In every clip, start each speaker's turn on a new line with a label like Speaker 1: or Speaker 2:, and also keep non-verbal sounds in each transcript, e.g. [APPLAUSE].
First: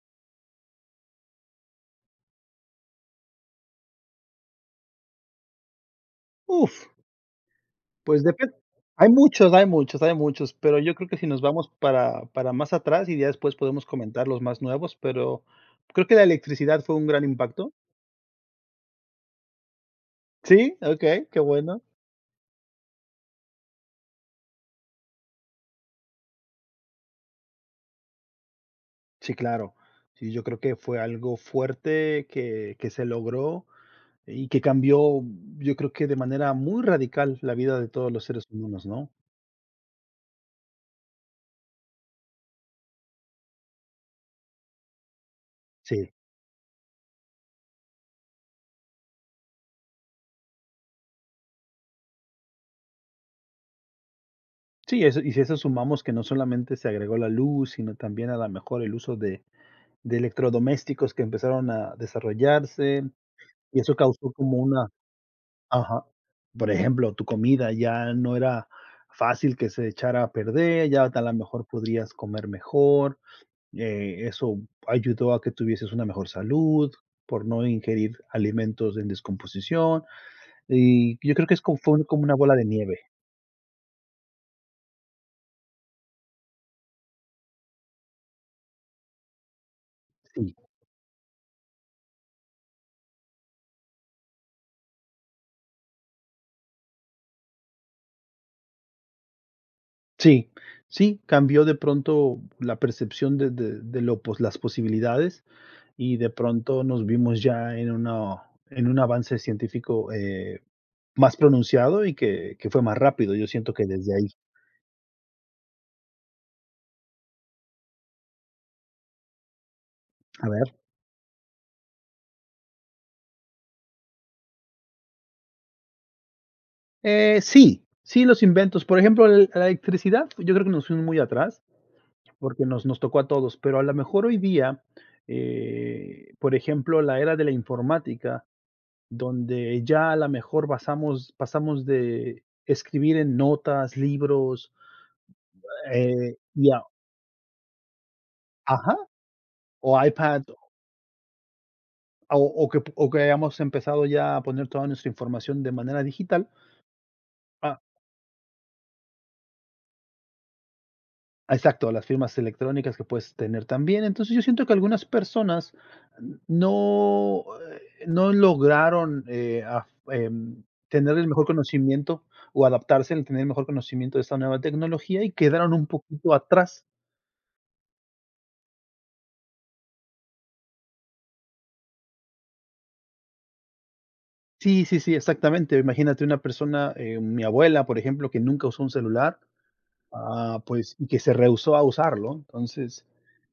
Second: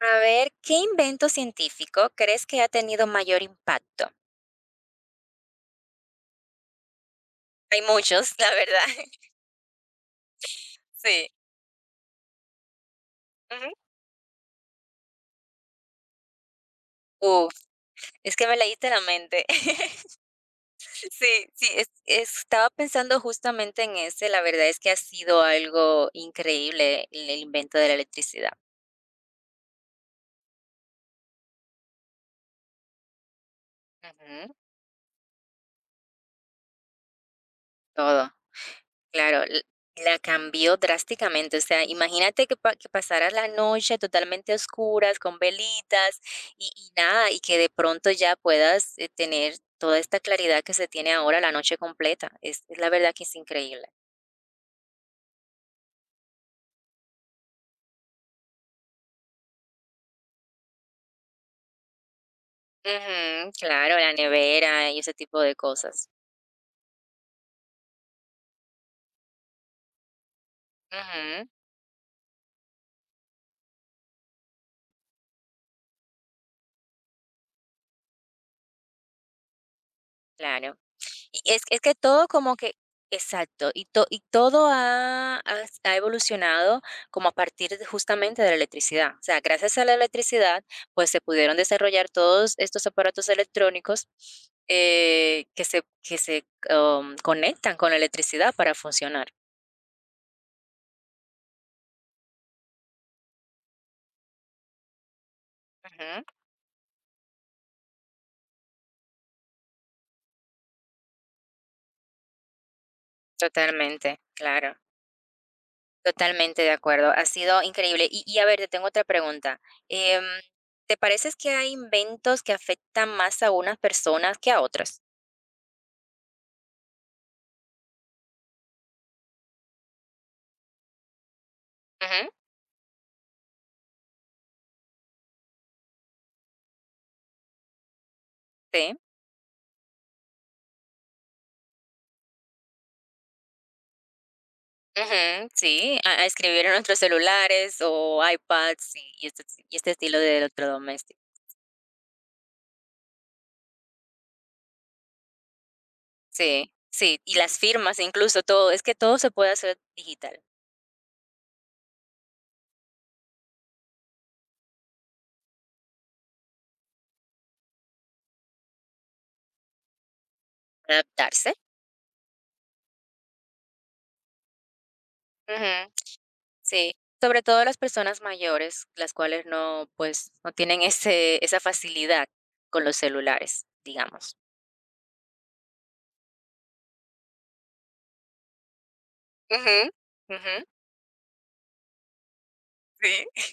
Speaker 1: A ver, ¿qué invento científico crees que ha tenido mayor impacto?
Speaker 2: Uf,
Speaker 1: Hay
Speaker 2: pues
Speaker 1: muchos, la
Speaker 2: depende.
Speaker 1: verdad.
Speaker 2: Hay
Speaker 1: [LAUGHS]
Speaker 2: muchos, pero yo creo que si
Speaker 1: Sí.
Speaker 2: nos vamos para más atrás y ya después
Speaker 1: Ujú.
Speaker 2: podemos comentar los más nuevos, pero creo que la electricidad fue un gran
Speaker 1: Uf,
Speaker 2: impacto.
Speaker 1: es que me leíste la mente. [LAUGHS]
Speaker 2: Sí, okey, qué
Speaker 1: Sí, sí,
Speaker 2: bueno.
Speaker 1: estaba pensando justamente en ese. La verdad es que ha sido algo increíble el invento de la electricidad.
Speaker 2: Sí, claro. Sí, yo creo que fue algo fuerte que se logró y
Speaker 1: Ujú.
Speaker 2: que cambió, yo creo que de manera muy radical la vida de todos los
Speaker 1: Todo.
Speaker 2: seres humanos, ¿no?
Speaker 1: Claro, l la cambió drásticamente, o sea, imagínate que pa que pasara la noche totalmente a oscuras, con
Speaker 2: Sí.
Speaker 1: velitas y nada, y que de pronto ya puedas, tener toda esta claridad que se tiene ahora la noche completa, es la verdad que es increíble.
Speaker 2: Sí, eso y si eso sumamos que no solamente se agregó la luz, sino también a la mejor el uso de electrodomésticos que empezaron a desarrollarse,
Speaker 1: Ujú,
Speaker 2: y eso
Speaker 1: claro, la
Speaker 2: causó como una,
Speaker 1: nevera y ese tipo de
Speaker 2: ajá.
Speaker 1: cosas.
Speaker 2: Por ejemplo, tu comida ya no era fácil que se echara a perder, ya a la
Speaker 1: Ujú,
Speaker 2: mejor podrías comer mejor, eso ayudó a que tuvieses una mejor salud, por no ingerir alimentos en descomposición,
Speaker 1: claro.
Speaker 2: y yo creo
Speaker 1: Y
Speaker 2: que
Speaker 1: es
Speaker 2: es como
Speaker 1: es que
Speaker 2: fue como
Speaker 1: todo
Speaker 2: una
Speaker 1: como
Speaker 2: bola de
Speaker 1: que
Speaker 2: nieve,
Speaker 1: exacto, y todo ha evolucionado como a partir de justamente de la electricidad. O sea, gracias a la
Speaker 2: sí.
Speaker 1: electricidad, pues, se pudieron desarrollar todos estos aparatos electrónicos, que se, conectan con la electricidad para funcionar.
Speaker 2: Sí, sí, cambió de pronto la percepción de de lo pos las posibilidades, y
Speaker 1: Ujú,
Speaker 2: de pronto nos vimos ya en una, en un avance científico, más pronunciado y que fue más rápido. Yo siento que desde
Speaker 1: totalmente,
Speaker 2: ahí.
Speaker 1: claro, totalmente de acuerdo. Ha sido increíble. Y a ver, te tengo otra pregunta. Em,
Speaker 2: A ver.
Speaker 1: ¿te parece que hay inventos que afectan más a unas personas que a otras?
Speaker 2: Sí, sí, los inventos. Por ejemplo, el la electricidad, yo creo que nos fuimos muy atrás,
Speaker 1: Ujú,
Speaker 2: porque nos tocó a todos, pero a lo mejor hoy día, por ejemplo, la era de la informática,
Speaker 1: sí.
Speaker 2: donde ya a la mejor pasamos de escribir en notas, libros,
Speaker 1: Ujú, sí, a escribir
Speaker 2: y
Speaker 1: en
Speaker 2: a,
Speaker 1: nuestros celulares o iPads
Speaker 2: ajá,
Speaker 1: y este
Speaker 2: o
Speaker 1: estilo de
Speaker 2: iPad,
Speaker 1: electrodomésticos.
Speaker 2: o que hayamos empezado ya a poner toda nuestra información de manera digital,
Speaker 1: Sí, sí, y las firmas, incluso todo, es que todo se puede hacer digital,
Speaker 2: a exacto, las firmas electrónicas que puedes tener también. Entonces, yo siento que algunas personas no, no lograron, tener el mejor
Speaker 1: adaptarse.
Speaker 2: conocimiento o adaptarse al tener el mejor conocimiento de esta nueva tecnología y quedaron un
Speaker 1: Ujú,
Speaker 2: poquito atrás.
Speaker 1: sí, sobre todo las personas mayores, las cuales no, pues, no tienen ese esa facilidad con los celulares, digamos.
Speaker 2: Sí, sí, sí, exactamente. Imagínate una persona, mi abuela, por ejemplo, que nunca usó un celular,
Speaker 1: Ujú, ujú.
Speaker 2: ah, pues, y que se rehusó a usarlo. Entonces,
Speaker 1: Sí.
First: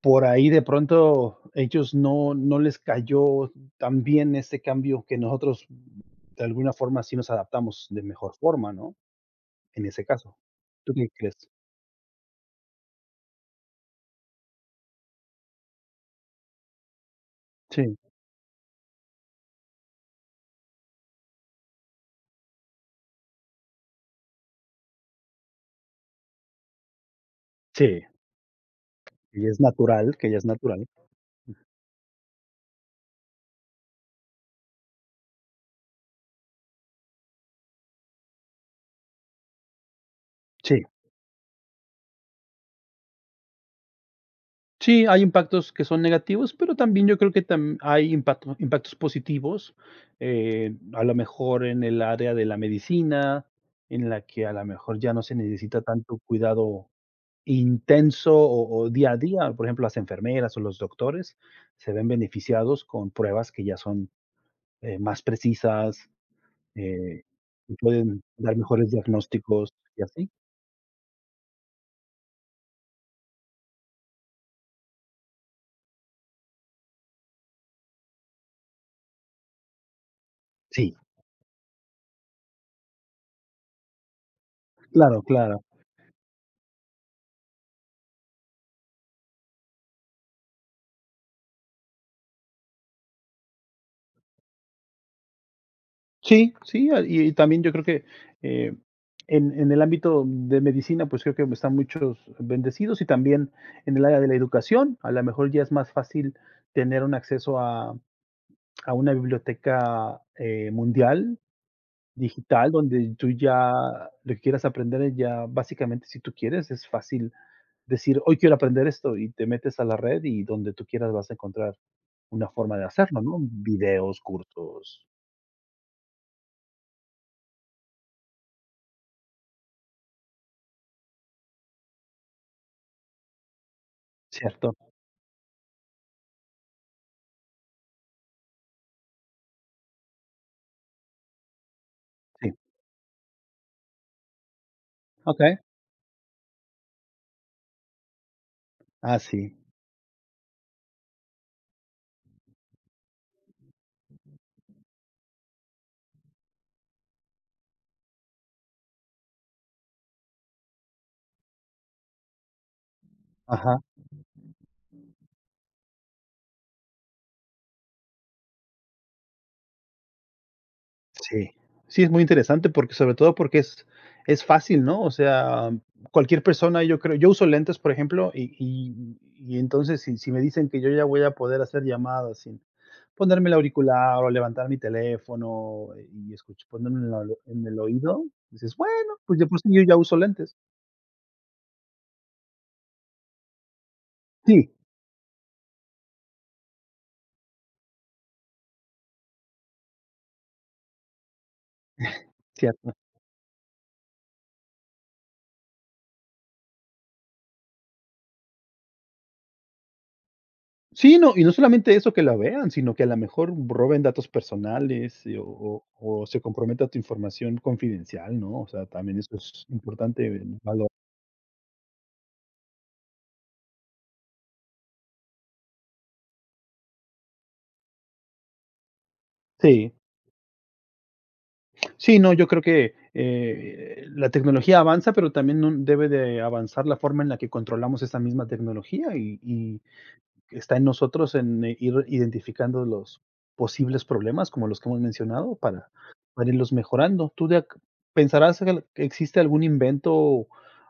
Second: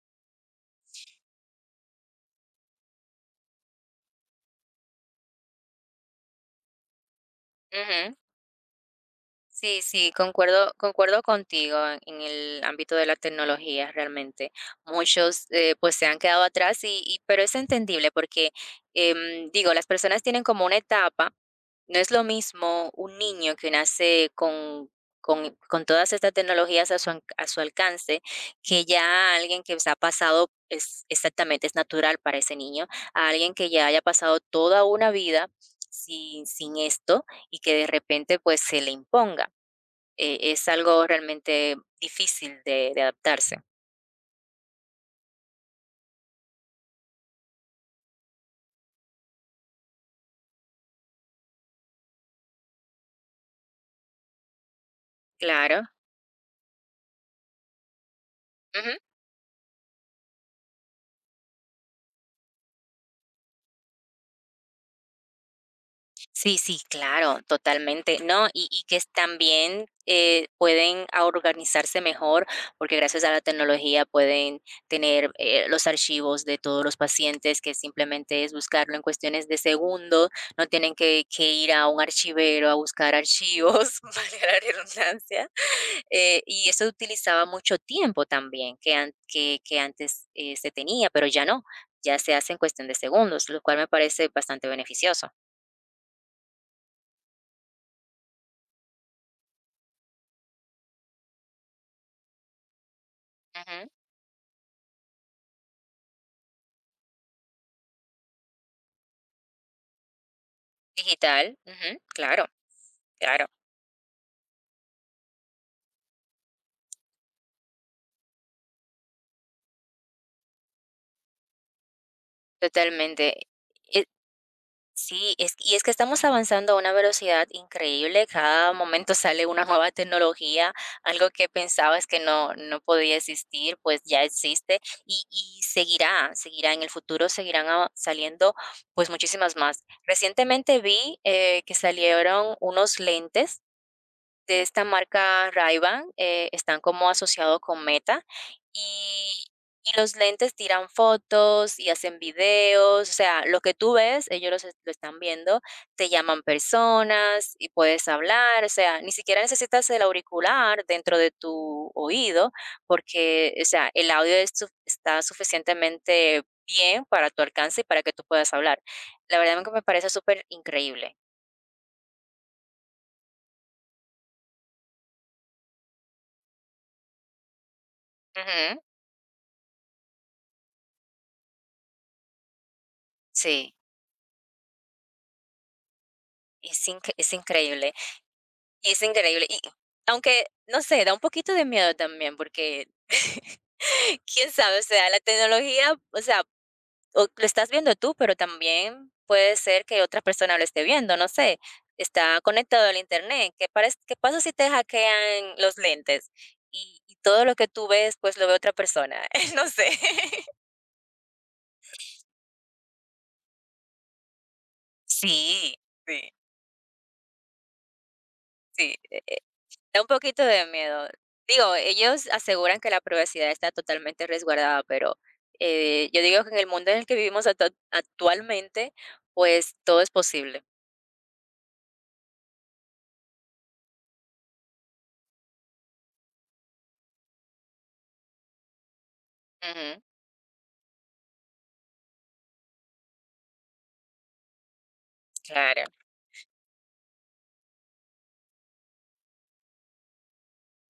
Speaker 2: por ahí de pronto ellos no, no les cayó tan bien ese cambio que nosotros de alguna forma sí nos adaptamos de
Speaker 1: Ujú.
Speaker 2: mejor forma, ¿no?
Speaker 1: Sí,
Speaker 2: En ese
Speaker 1: sí,
Speaker 2: caso.
Speaker 1: concuerdo,
Speaker 2: ¿Tú qué
Speaker 1: concuerdo
Speaker 2: crees?
Speaker 1: contigo en el ámbito de la tecnología, realmente. Muchos pues se han quedado atrás pero es
Speaker 2: Sí,
Speaker 1: entendible porque digo, las personas tienen como una etapa, no es lo mismo un niño que nace con todas estas tecnologías a a su
Speaker 2: sí,
Speaker 1: alcance, que ya
Speaker 2: y es
Speaker 1: alguien que se ha
Speaker 2: natural, que ya es
Speaker 1: pasado
Speaker 2: natural.
Speaker 1: es exactamente, es natural para ese niño, a alguien que ya haya pasado toda una vida sin esto y que de repente pues se le imponga. Es
Speaker 2: Sí.
Speaker 1: algo realmente difícil de adaptarse.
Speaker 2: Sí, hay impactos que son negativos, pero también yo creo que tam hay impacto impactos positivos, a lo mejor en el área de la medicina, en la que a lo mejor ya no se necesita
Speaker 1: Claro.
Speaker 2: tanto cuidado intenso o día a día. Por ejemplo, las enfermeras o los doctores se ven beneficiados con pruebas que ya son, más precisas,
Speaker 1: Sí, sí,
Speaker 2: eh,
Speaker 1: claro,
Speaker 2: y
Speaker 1: totalmente,
Speaker 2: pueden
Speaker 1: ¿no?
Speaker 2: dar
Speaker 1: Y
Speaker 2: mejores
Speaker 1: que
Speaker 2: diagnósticos
Speaker 1: también
Speaker 2: y así.
Speaker 1: pueden a organizarse mejor porque gracias a la tecnología pueden tener los archivos de todos los pacientes que simplemente es buscarlo en cuestiones de segundos, no tienen
Speaker 2: Sí,
Speaker 1: que ir a un archivero a buscar archivos, [LAUGHS] valga la
Speaker 2: claro,
Speaker 1: redundancia.
Speaker 2: claro.
Speaker 1: Y eso utilizaba mucho tiempo también que antes se tenía, pero ya no, ya se hace en cuestión de segundos, lo cual me parece bastante beneficioso.
Speaker 2: Sí, sí, ah, y también yo creo que, eh, en el ámbito de medicina, pues, creo que están muchos bendecidos, y también
Speaker 1: Ujú.
Speaker 2: en el área de la educación, a lo mejor ya es más fácil tener un acceso a una biblioteca, mundial,
Speaker 1: Digital, ujú, claro,
Speaker 2: digital, donde tú
Speaker 1: claro,
Speaker 2: ya lo que quieras aprender ya básicamente, si tú quieres, es fácil decir: "Hoy quiero aprender esto", y te metes a la red y donde tú quieras vas a encontrar una forma de hacerlo, ¿no?
Speaker 1: totalmente. Eh,
Speaker 2: Videos, cursos,
Speaker 1: sí, es que estamos avanzando a una velocidad increíble, cada momento sale una nueva tecnología, algo que pensabas que no podía existir, pues ya
Speaker 2: ¿cierto?
Speaker 1: existe y seguirá, seguirá, en el futuro seguirán a saliendo, pues, muchísimas más. Recientemente vi, que salieron
Speaker 2: Sí,
Speaker 1: unos lentes de esta marca
Speaker 2: okey.
Speaker 1: Ray-Ban. Están como asociados con Meta
Speaker 2: Ah,
Speaker 1: y
Speaker 2: sí.
Speaker 1: y los lentes tiran fotos y hacen videos, o sea, lo que tú ves, ellos lo están viendo, te llaman personas y puedes hablar, o sea, ni siquiera necesitas el auricular dentro de tu oído, porque, o
Speaker 2: Ajá,
Speaker 1: sea, el audio es suf está suficientemente bien para tu alcance y para que tú puedas hablar. La verdad es que me parece superincreíble.
Speaker 2: sí. Sí, es muy interesante porque, sobre todo porque es fácil, ¿no? O sea, cualquier persona, yo creo yo uso lentes, por ejemplo,
Speaker 1: Ujú,
Speaker 2: y entonces, si si me dicen que yo ya voy a poder hacer llamadas sin ponerme el
Speaker 1: sí,
Speaker 2: auricular o levantar mi teléfono y escuch ponerme en la
Speaker 1: es
Speaker 2: en el
Speaker 1: increíble.
Speaker 2: oído, dices:
Speaker 1: Y es
Speaker 2: "Bueno, pues
Speaker 1: increíble.
Speaker 2: de por
Speaker 1: Y
Speaker 2: sí yo ya uso
Speaker 1: aunque,
Speaker 2: lentes".
Speaker 1: no sé, da un poquito de miedo también, porque [LAUGHS] quién
Speaker 2: Sí,
Speaker 1: sabe, o sea, la tecnología, o sea, o lo estás viendo tú, pero también puede ser que otra persona lo esté viendo, no sé. Está conectado
Speaker 2: cierto.
Speaker 1: al internet. ¿Qué pasa si te hackean los lentes? Y todo lo que tú ves, pues lo ve otra persona. [LAUGHS] No sé. [LAUGHS]
Speaker 2: Sí, no, y no solamente eso que la vean, sino que a lo mejor roben datos personales,
Speaker 1: Sí,
Speaker 2: o se comprometa tu información confidencial, ¿no? O sea,
Speaker 1: sí, sí.
Speaker 2: también eso es
Speaker 1: Da un
Speaker 2: importante
Speaker 1: poquito de
Speaker 2: valor.
Speaker 1: miedo. Digo, ellos aseguran que la privacidad está totalmente resguardada, pero, yo digo que en el mundo en el que vivimos actualmente, pues,
Speaker 2: Sí,
Speaker 1: todo es posible.
Speaker 2: sí, no, yo creo que, la tecnología avanza, pero también no debe de avanzar la forma en la que controlamos esa misma tecnología y
Speaker 1: Ujú,
Speaker 2: está en nosotros en ir identificando los posibles problemas, como los que hemos mencionado,
Speaker 1: claro.
Speaker 2: para irlos mejorando. ¿Tú de ac pensarás que existe algún invento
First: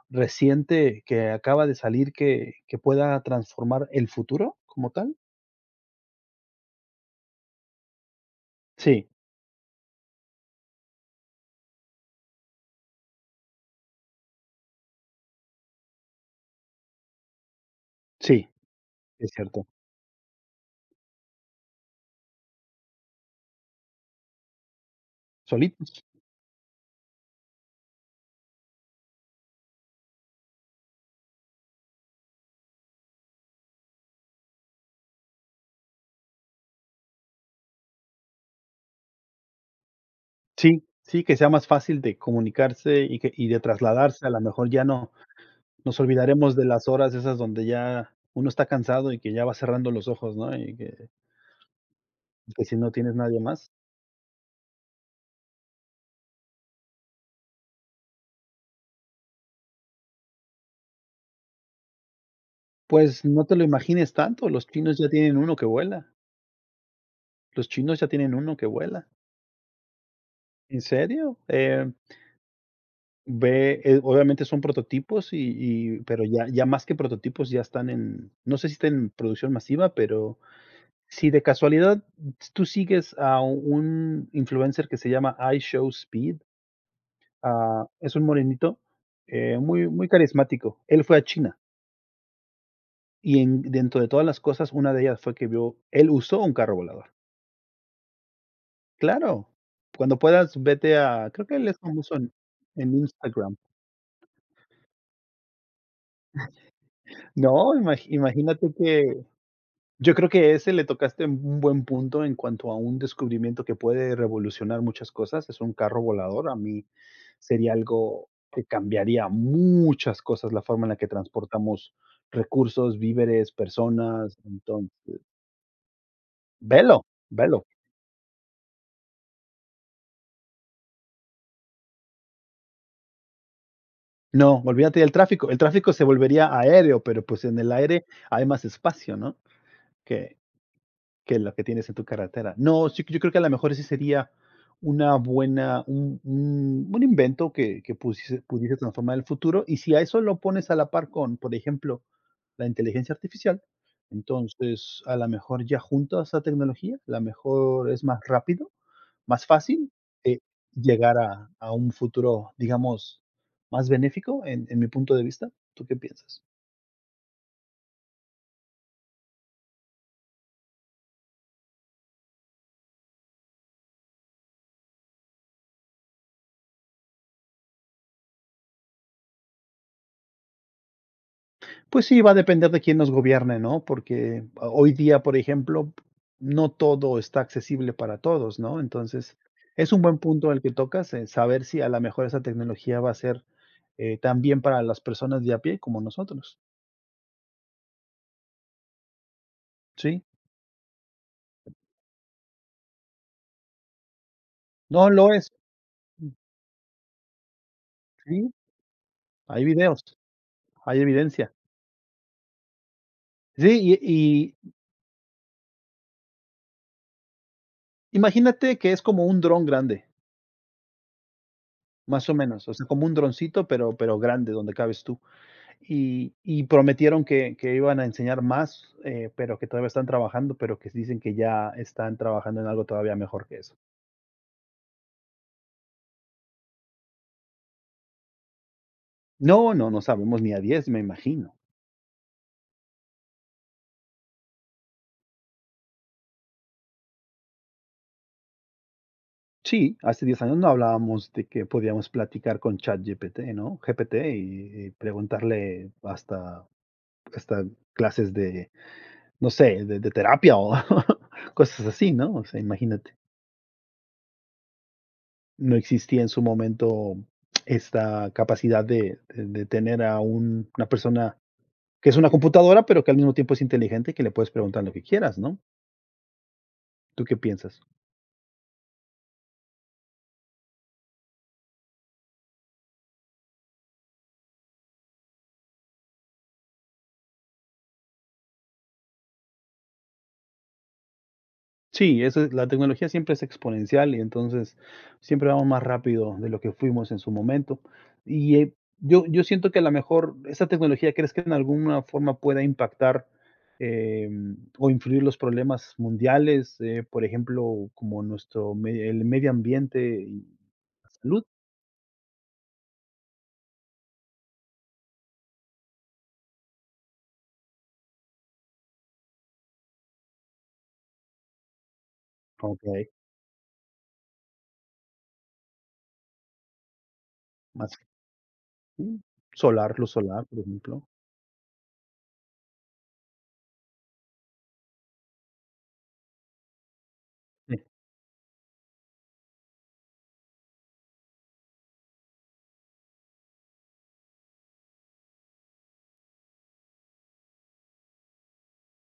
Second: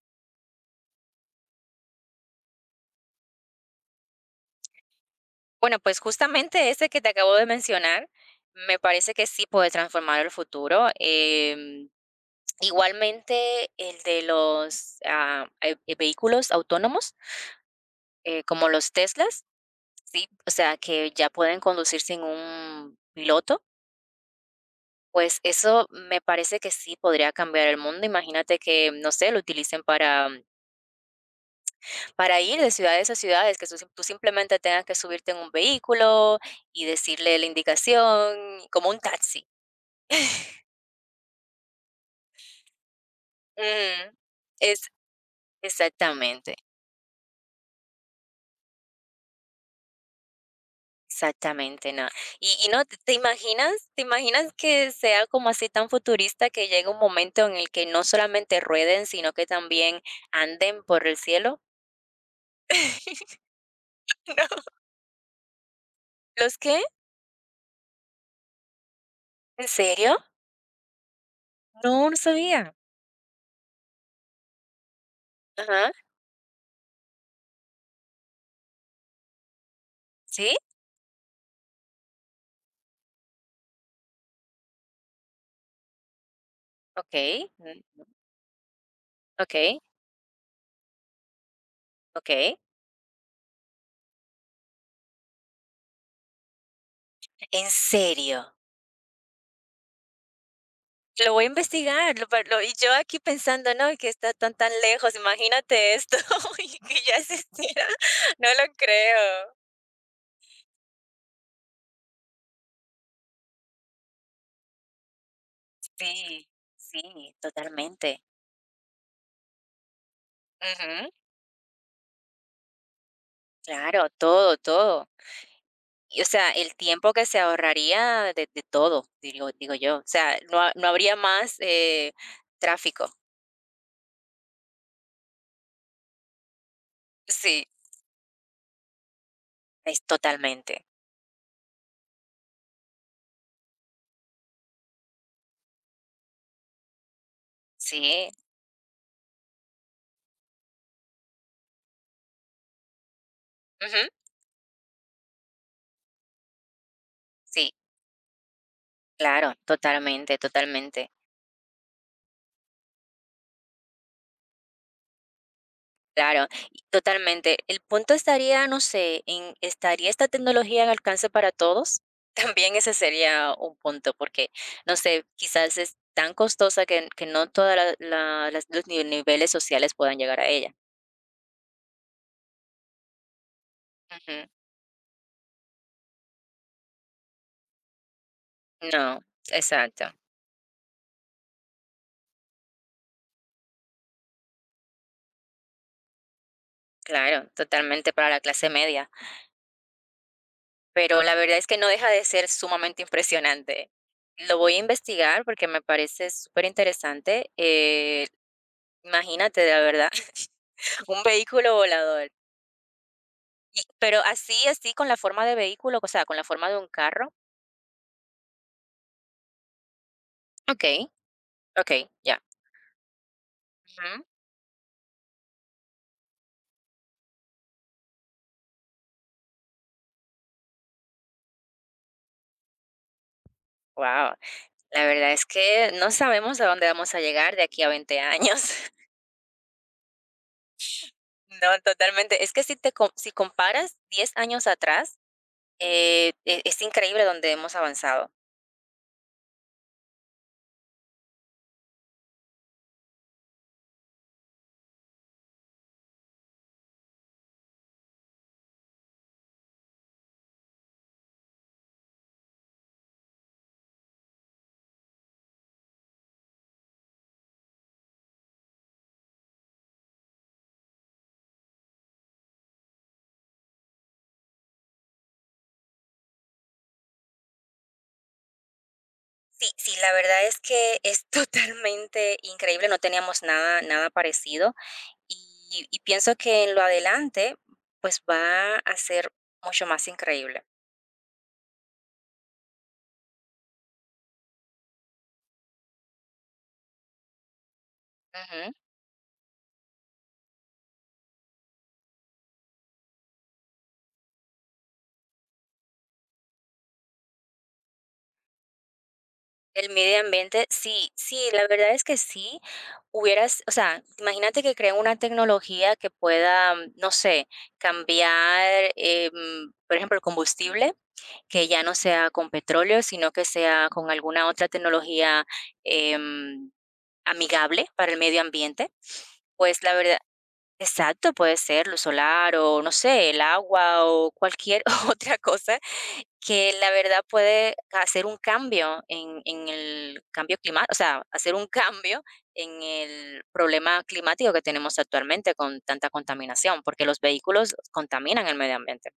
Speaker 2: reciente que acaba de salir que pueda transformar el futuro como tal?
Speaker 1: Bueno, pues, justamente ese que te acabo de mencionar, me
Speaker 2: Sí,
Speaker 1: parece que sí puede transformar el futuro. Igualmente el de los, vehículos autónomos, eh,
Speaker 2: sí,
Speaker 1: como los
Speaker 2: es
Speaker 1: Teslas,
Speaker 2: cierto.
Speaker 1: sí, o sea, que ya pueden conducir sin un piloto. Pues eso
Speaker 2: Solitos.
Speaker 1: me parece que sí podría cambiar el mundo. Imagínate que, no sé, lo utilicen para ir de ciudades a ciudades, que tú, tú simplemente tengas que subirte en un vehículo y decirle la indicación, como un taxi.
Speaker 2: Sí, sí, que sea más fácil de comunicarse y que y de
Speaker 1: Mm,
Speaker 2: trasladarse, a lo mejor ya
Speaker 1: es
Speaker 2: no nos olvidaremos
Speaker 1: exactamente,
Speaker 2: de las horas esas donde ya uno está cansado y que ya va cerrando los ojos, ¿no? Y
Speaker 1: exactamente, no. Y,
Speaker 2: que
Speaker 1: y
Speaker 2: si
Speaker 1: no,
Speaker 2: no
Speaker 1: ¿te
Speaker 2: tienes nadie más.
Speaker 1: imaginas? ¿Te imaginas que sea como así tan futurista que llegue un momento en el que no solamente rueden, sino que también anden por el cielo?
Speaker 2: Pues,
Speaker 1: [LAUGHS]
Speaker 2: no te lo imagines
Speaker 1: No.
Speaker 2: tanto, los chinos ya tienen uno que vuela,
Speaker 1: ¿Los qué?
Speaker 2: los chinos ya tienen uno que vuela.
Speaker 1: ¿En serio?
Speaker 2: ¿En serio?
Speaker 1: No, no sabía.
Speaker 2: Ve, obviamente son prototipos
Speaker 1: Ajá,
Speaker 2: y pero ya ya más que prototipos, ya están en, no sé si está en producción masiva, pero
Speaker 1: sí,
Speaker 2: si de casualidad tú sigues a un influencer que se llama iShowSpeed,
Speaker 1: okey,
Speaker 2: ah,
Speaker 1: mm,
Speaker 2: es un morenito,
Speaker 1: okey,
Speaker 2: muy muy carismático. Él fue a China
Speaker 1: okey.
Speaker 2: y en dentro de todas las cosas, una de ellas fue que vio él usó un carro volador.
Speaker 1: ¿En serio?
Speaker 2: Claro, cuando puedas, vete a
Speaker 1: Lo voy a
Speaker 2: creo que él es famoso
Speaker 1: investigar, lo pa lo y yo
Speaker 2: en
Speaker 1: aquí
Speaker 2: Instagram.
Speaker 1: pensando, ¿no? Que está tan, tan lejos, imagínate esto, [LAUGHS] y que ya
Speaker 2: No,
Speaker 1: existiera,
Speaker 2: imagi
Speaker 1: [LAUGHS] no lo
Speaker 2: imagínate que
Speaker 1: creo.
Speaker 2: yo creo que ese le tocaste un buen punto en cuanto a un descubrimiento que puede revolucionar muchas cosas, es un carro
Speaker 1: Sí,
Speaker 2: volador, a mí
Speaker 1: sí,
Speaker 2: sería
Speaker 1: totalmente.
Speaker 2: algo que cambiaría muchas cosas, la forma en la que
Speaker 1: Ujú,
Speaker 2: transportamos recursos, víveres,
Speaker 1: claro,
Speaker 2: personas,
Speaker 1: todo, todo.
Speaker 2: entonces
Speaker 1: Y, o sea, el
Speaker 2: velo,
Speaker 1: tiempo que se
Speaker 2: velo.
Speaker 1: ahorraría de todo, digo yo. O sea, no habría más, tráfico.
Speaker 2: No, olvídate del tráfico, el tráfico se volvería aéreo, pero, pues, en
Speaker 1: Sí.
Speaker 2: el aire hay más espacio, ¿no?
Speaker 1: Es
Speaker 2: Que
Speaker 1: totalmente.
Speaker 2: Que lo que tienes en tu carretera. No, sí, yo creo que a lo mejor ese sería una buena un invento que
Speaker 1: Sí,
Speaker 2: pusiese pudiese transformar el futuro, y si a eso lo pones a la par con, por ejemplo, la inteligencia artificial,
Speaker 1: ujú.
Speaker 2: entonces, a lo mejor ya juntas esa tecnología, a la
Speaker 1: Sí,
Speaker 2: mejor es más rápido, más
Speaker 1: claro,
Speaker 2: fácil,
Speaker 1: totalmente,
Speaker 2: eh,
Speaker 1: totalmente.
Speaker 2: llegar a un futuro, digamos, más benéfico en mi punto de vista, ¿tú qué piensas?
Speaker 1: Claro, y totalmente. El punto estaría, no sé, en ¿estaría esta tecnología al alcance para todos? [LAUGHS] También ese sería un punto, porque, no sé, quizás es tan costosa que no todas los niveles sociales puedan llegar a ella.
Speaker 2: Pues sí, va a depender de quién nos gobierne, ¿no? Porque
Speaker 1: Ujú.
Speaker 2: ah, hoy día, por ejemplo, no todo está accesible para todos, ¿no?
Speaker 1: No,
Speaker 2: Entonces, es un
Speaker 1: exacto,
Speaker 2: buen punto el que tocas, saber si a lo mejor esa tecnología va a ser tan bien para las personas de a pie como nosotros.
Speaker 1: claro, totalmente para la clase media.
Speaker 2: Sí,
Speaker 1: Pero la verdad es que no deja de ser sumamente impresionante. Lo voy a
Speaker 2: no lo
Speaker 1: investigar
Speaker 2: es.
Speaker 1: porque me parece súper interesante.
Speaker 2: Sí,
Speaker 1: Imagínate,
Speaker 2: hay
Speaker 1: de
Speaker 2: videos,
Speaker 1: verdad,
Speaker 2: hay
Speaker 1: [LAUGHS] un
Speaker 2: evidencia.
Speaker 1: vehículo volador.
Speaker 2: Sí,
Speaker 1: Y pero
Speaker 2: y
Speaker 1: así, así con la forma de vehículo, o sea, con la forma de un carro.
Speaker 2: imagínate que es como un dron grande,
Speaker 1: Okey, okey,
Speaker 2: más o
Speaker 1: ya.
Speaker 2: menos, o sea, como un droncito, pero
Speaker 1: Ujú.
Speaker 2: grande, donde cabes tú. Y, y prometieron que iban a enseñar más, pero que todavía están trabajando, pero que dicen que ya están trabajando en algo todavía mejor que eso.
Speaker 1: Guau, la verdad es que no sabemos a dónde vamos a llegar de aquí a 20 años. [LAUGHS]
Speaker 2: No, no, no sabemos ni a diez me imagino.
Speaker 1: No, totalmente. Es que si te co si comparas 10 años atrás, es increíble donde hemos avanzado.
Speaker 2: Sí, hace 10 años no hablábamos de que podíamos platicar con ChatGPT, ¿no? GPT y preguntarle hasta, hasta clases de, no sé, de terapia o [LAUGHS] cosas así, ¿no? O sea, imagínate, no existía en su momento esta capacidad de tener a un- una persona que es una computadora, pero que al mismo tiempo es inteligente y que le puedes preguntar lo que quieras, ¿no? ¿Tú qué piensas?
Speaker 1: Sí, sí, la verdad es que es [LAUGHS] totalmente increíble, no teníamos nada nada parecido. Y pienso que en lo adelante, pues va a ser mucho más increíble.
Speaker 2: Sí, eso es, la tecnología siempre es exponencial y entonces siempre vamos más rápido de lo que fuimos en su momento. Y
Speaker 1: Ujú.
Speaker 2: yo, yo siento que a lo mejor esa tecnología, ¿crees que en alguna forma pueda impactar eh, o influir los problemas mundiales? Por ejemplo, como nuestro me- el medio
Speaker 1: El medio
Speaker 2: ambiente y
Speaker 1: ambiente,
Speaker 2: la
Speaker 1: sí, sí,
Speaker 2: salud.
Speaker 1: la verdad es que sí. Hubieras, o sea, imagínate que creen una tecnología que pueda, no sé, cambiar, por ejemplo, el combustible, que ya no sea con
Speaker 2: Ok,
Speaker 1: petróleo, sino que sea con alguna otra tecnología em, amigable
Speaker 2: más
Speaker 1: para el medio ambiente.
Speaker 2: mm,
Speaker 1: Pues la
Speaker 2: solar, luz
Speaker 1: verdad.
Speaker 2: solar, por ejemplo.
Speaker 1: Exacto, puede ser luz solar o no sé, el agua o cualquier [LAUGHS] otra cosa que la verdad puede hacer un cambio en el cambio climático, o sea, hacer un cambio en el problema climático que tenemos actualmente con tanta contaminación, porque los vehículos contaminan el medio ambiente.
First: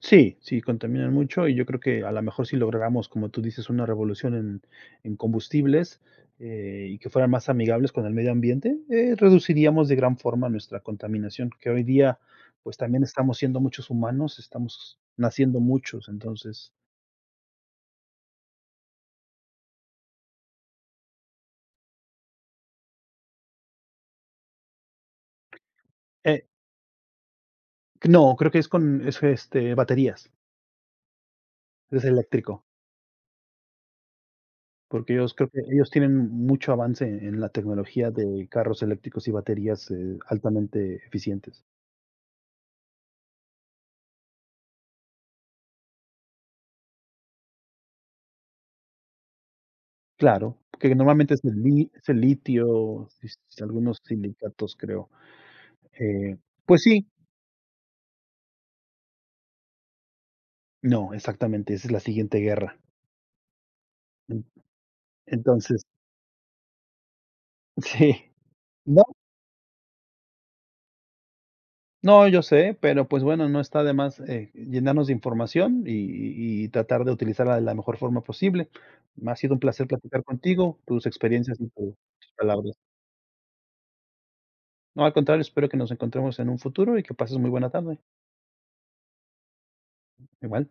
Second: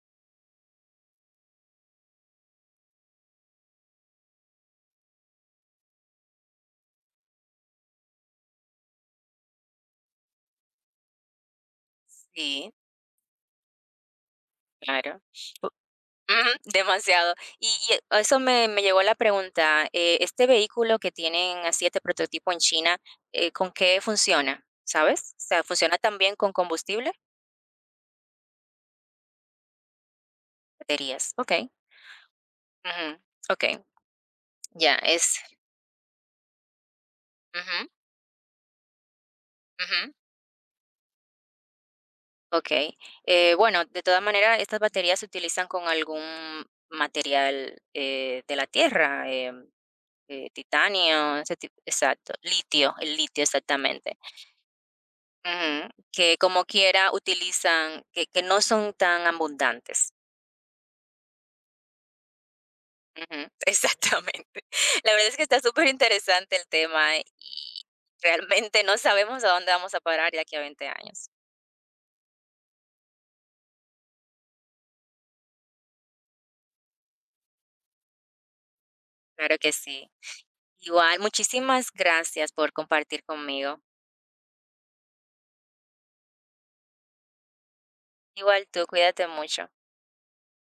Speaker 2: Sí, sí, contaminan mucho y yo creo que a lo mejor si lográramos, como tú dices, una revolución en combustibles, y que fueran más amigables con el medio ambiente, reduciríamos de gran forma nuestra contaminación, que hoy día,
Speaker 1: Sí.
Speaker 2: pues, también estamos siendo muchos humanos, estamos
Speaker 1: Claro.
Speaker 2: naciendo muchos,
Speaker 1: Ujú,
Speaker 2: entonces
Speaker 1: demasiado. Y a eso me llegó la pregunta. Este vehículo que tienen así, este prototipo en China, ¿con qué funciona? ¿Sabes? O sea, ¿funciona también
Speaker 2: eh,
Speaker 1: con combustible?
Speaker 2: no, creo que es con es, este, baterías,
Speaker 1: Baterías, ok.
Speaker 2: es eléctrico,
Speaker 1: Ujú. Ok, ya,
Speaker 2: porque ellos
Speaker 1: es...
Speaker 2: creo que ellos tienen mucho avance en la
Speaker 1: Ujú,
Speaker 2: tecnología de carros eléctricos y baterías,
Speaker 1: ujú.
Speaker 2: altamente eficientes.
Speaker 1: Ok. Bueno, de todas maneras, estas baterías se utilizan con algún material de la Tierra.
Speaker 2: Claro, que normalmente
Speaker 1: Titanio,
Speaker 2: es
Speaker 1: ese
Speaker 2: el li
Speaker 1: tipo,
Speaker 2: es el
Speaker 1: exacto,
Speaker 2: litio,
Speaker 1: litio, el
Speaker 2: sis
Speaker 1: litio
Speaker 2: algunos
Speaker 1: exactamente.
Speaker 2: silicatos, creo.
Speaker 1: Ujú, que
Speaker 2: Eh,
Speaker 1: como
Speaker 2: pues sí,
Speaker 1: quiera utilizan, que no son tan abundantes.
Speaker 2: no, exactamente, esa es la siguiente guerra.
Speaker 1: Ujú, [LAUGHS]
Speaker 2: En
Speaker 1: exactamente. La verdad es que está
Speaker 2: entonces,
Speaker 1: súper interesante el tema
Speaker 2: [LAUGHS]
Speaker 1: y
Speaker 2: sí.
Speaker 1: realmente no
Speaker 2: No,
Speaker 1: sabemos a dónde vamos a parar de aquí a 20 años.
Speaker 2: no, yo sé, pero, pues, bueno, no está de más, llenarnos de información y tratar de utilizarla de la mejor forma posible. Me ha sido
Speaker 1: Claro
Speaker 2: un
Speaker 1: que
Speaker 2: placer
Speaker 1: sí.
Speaker 2: platicar contigo, tus
Speaker 1: Igual,
Speaker 2: experiencias y
Speaker 1: muchísimas
Speaker 2: tu tus
Speaker 1: gracias por
Speaker 2: palabras.
Speaker 1: compartir conmigo.
Speaker 2: No, al contrario, espero que nos encontremos en un futuro y que pases muy buena tarde.
Speaker 1: Igual tú, cuídate mucho.
Speaker 2: Igual.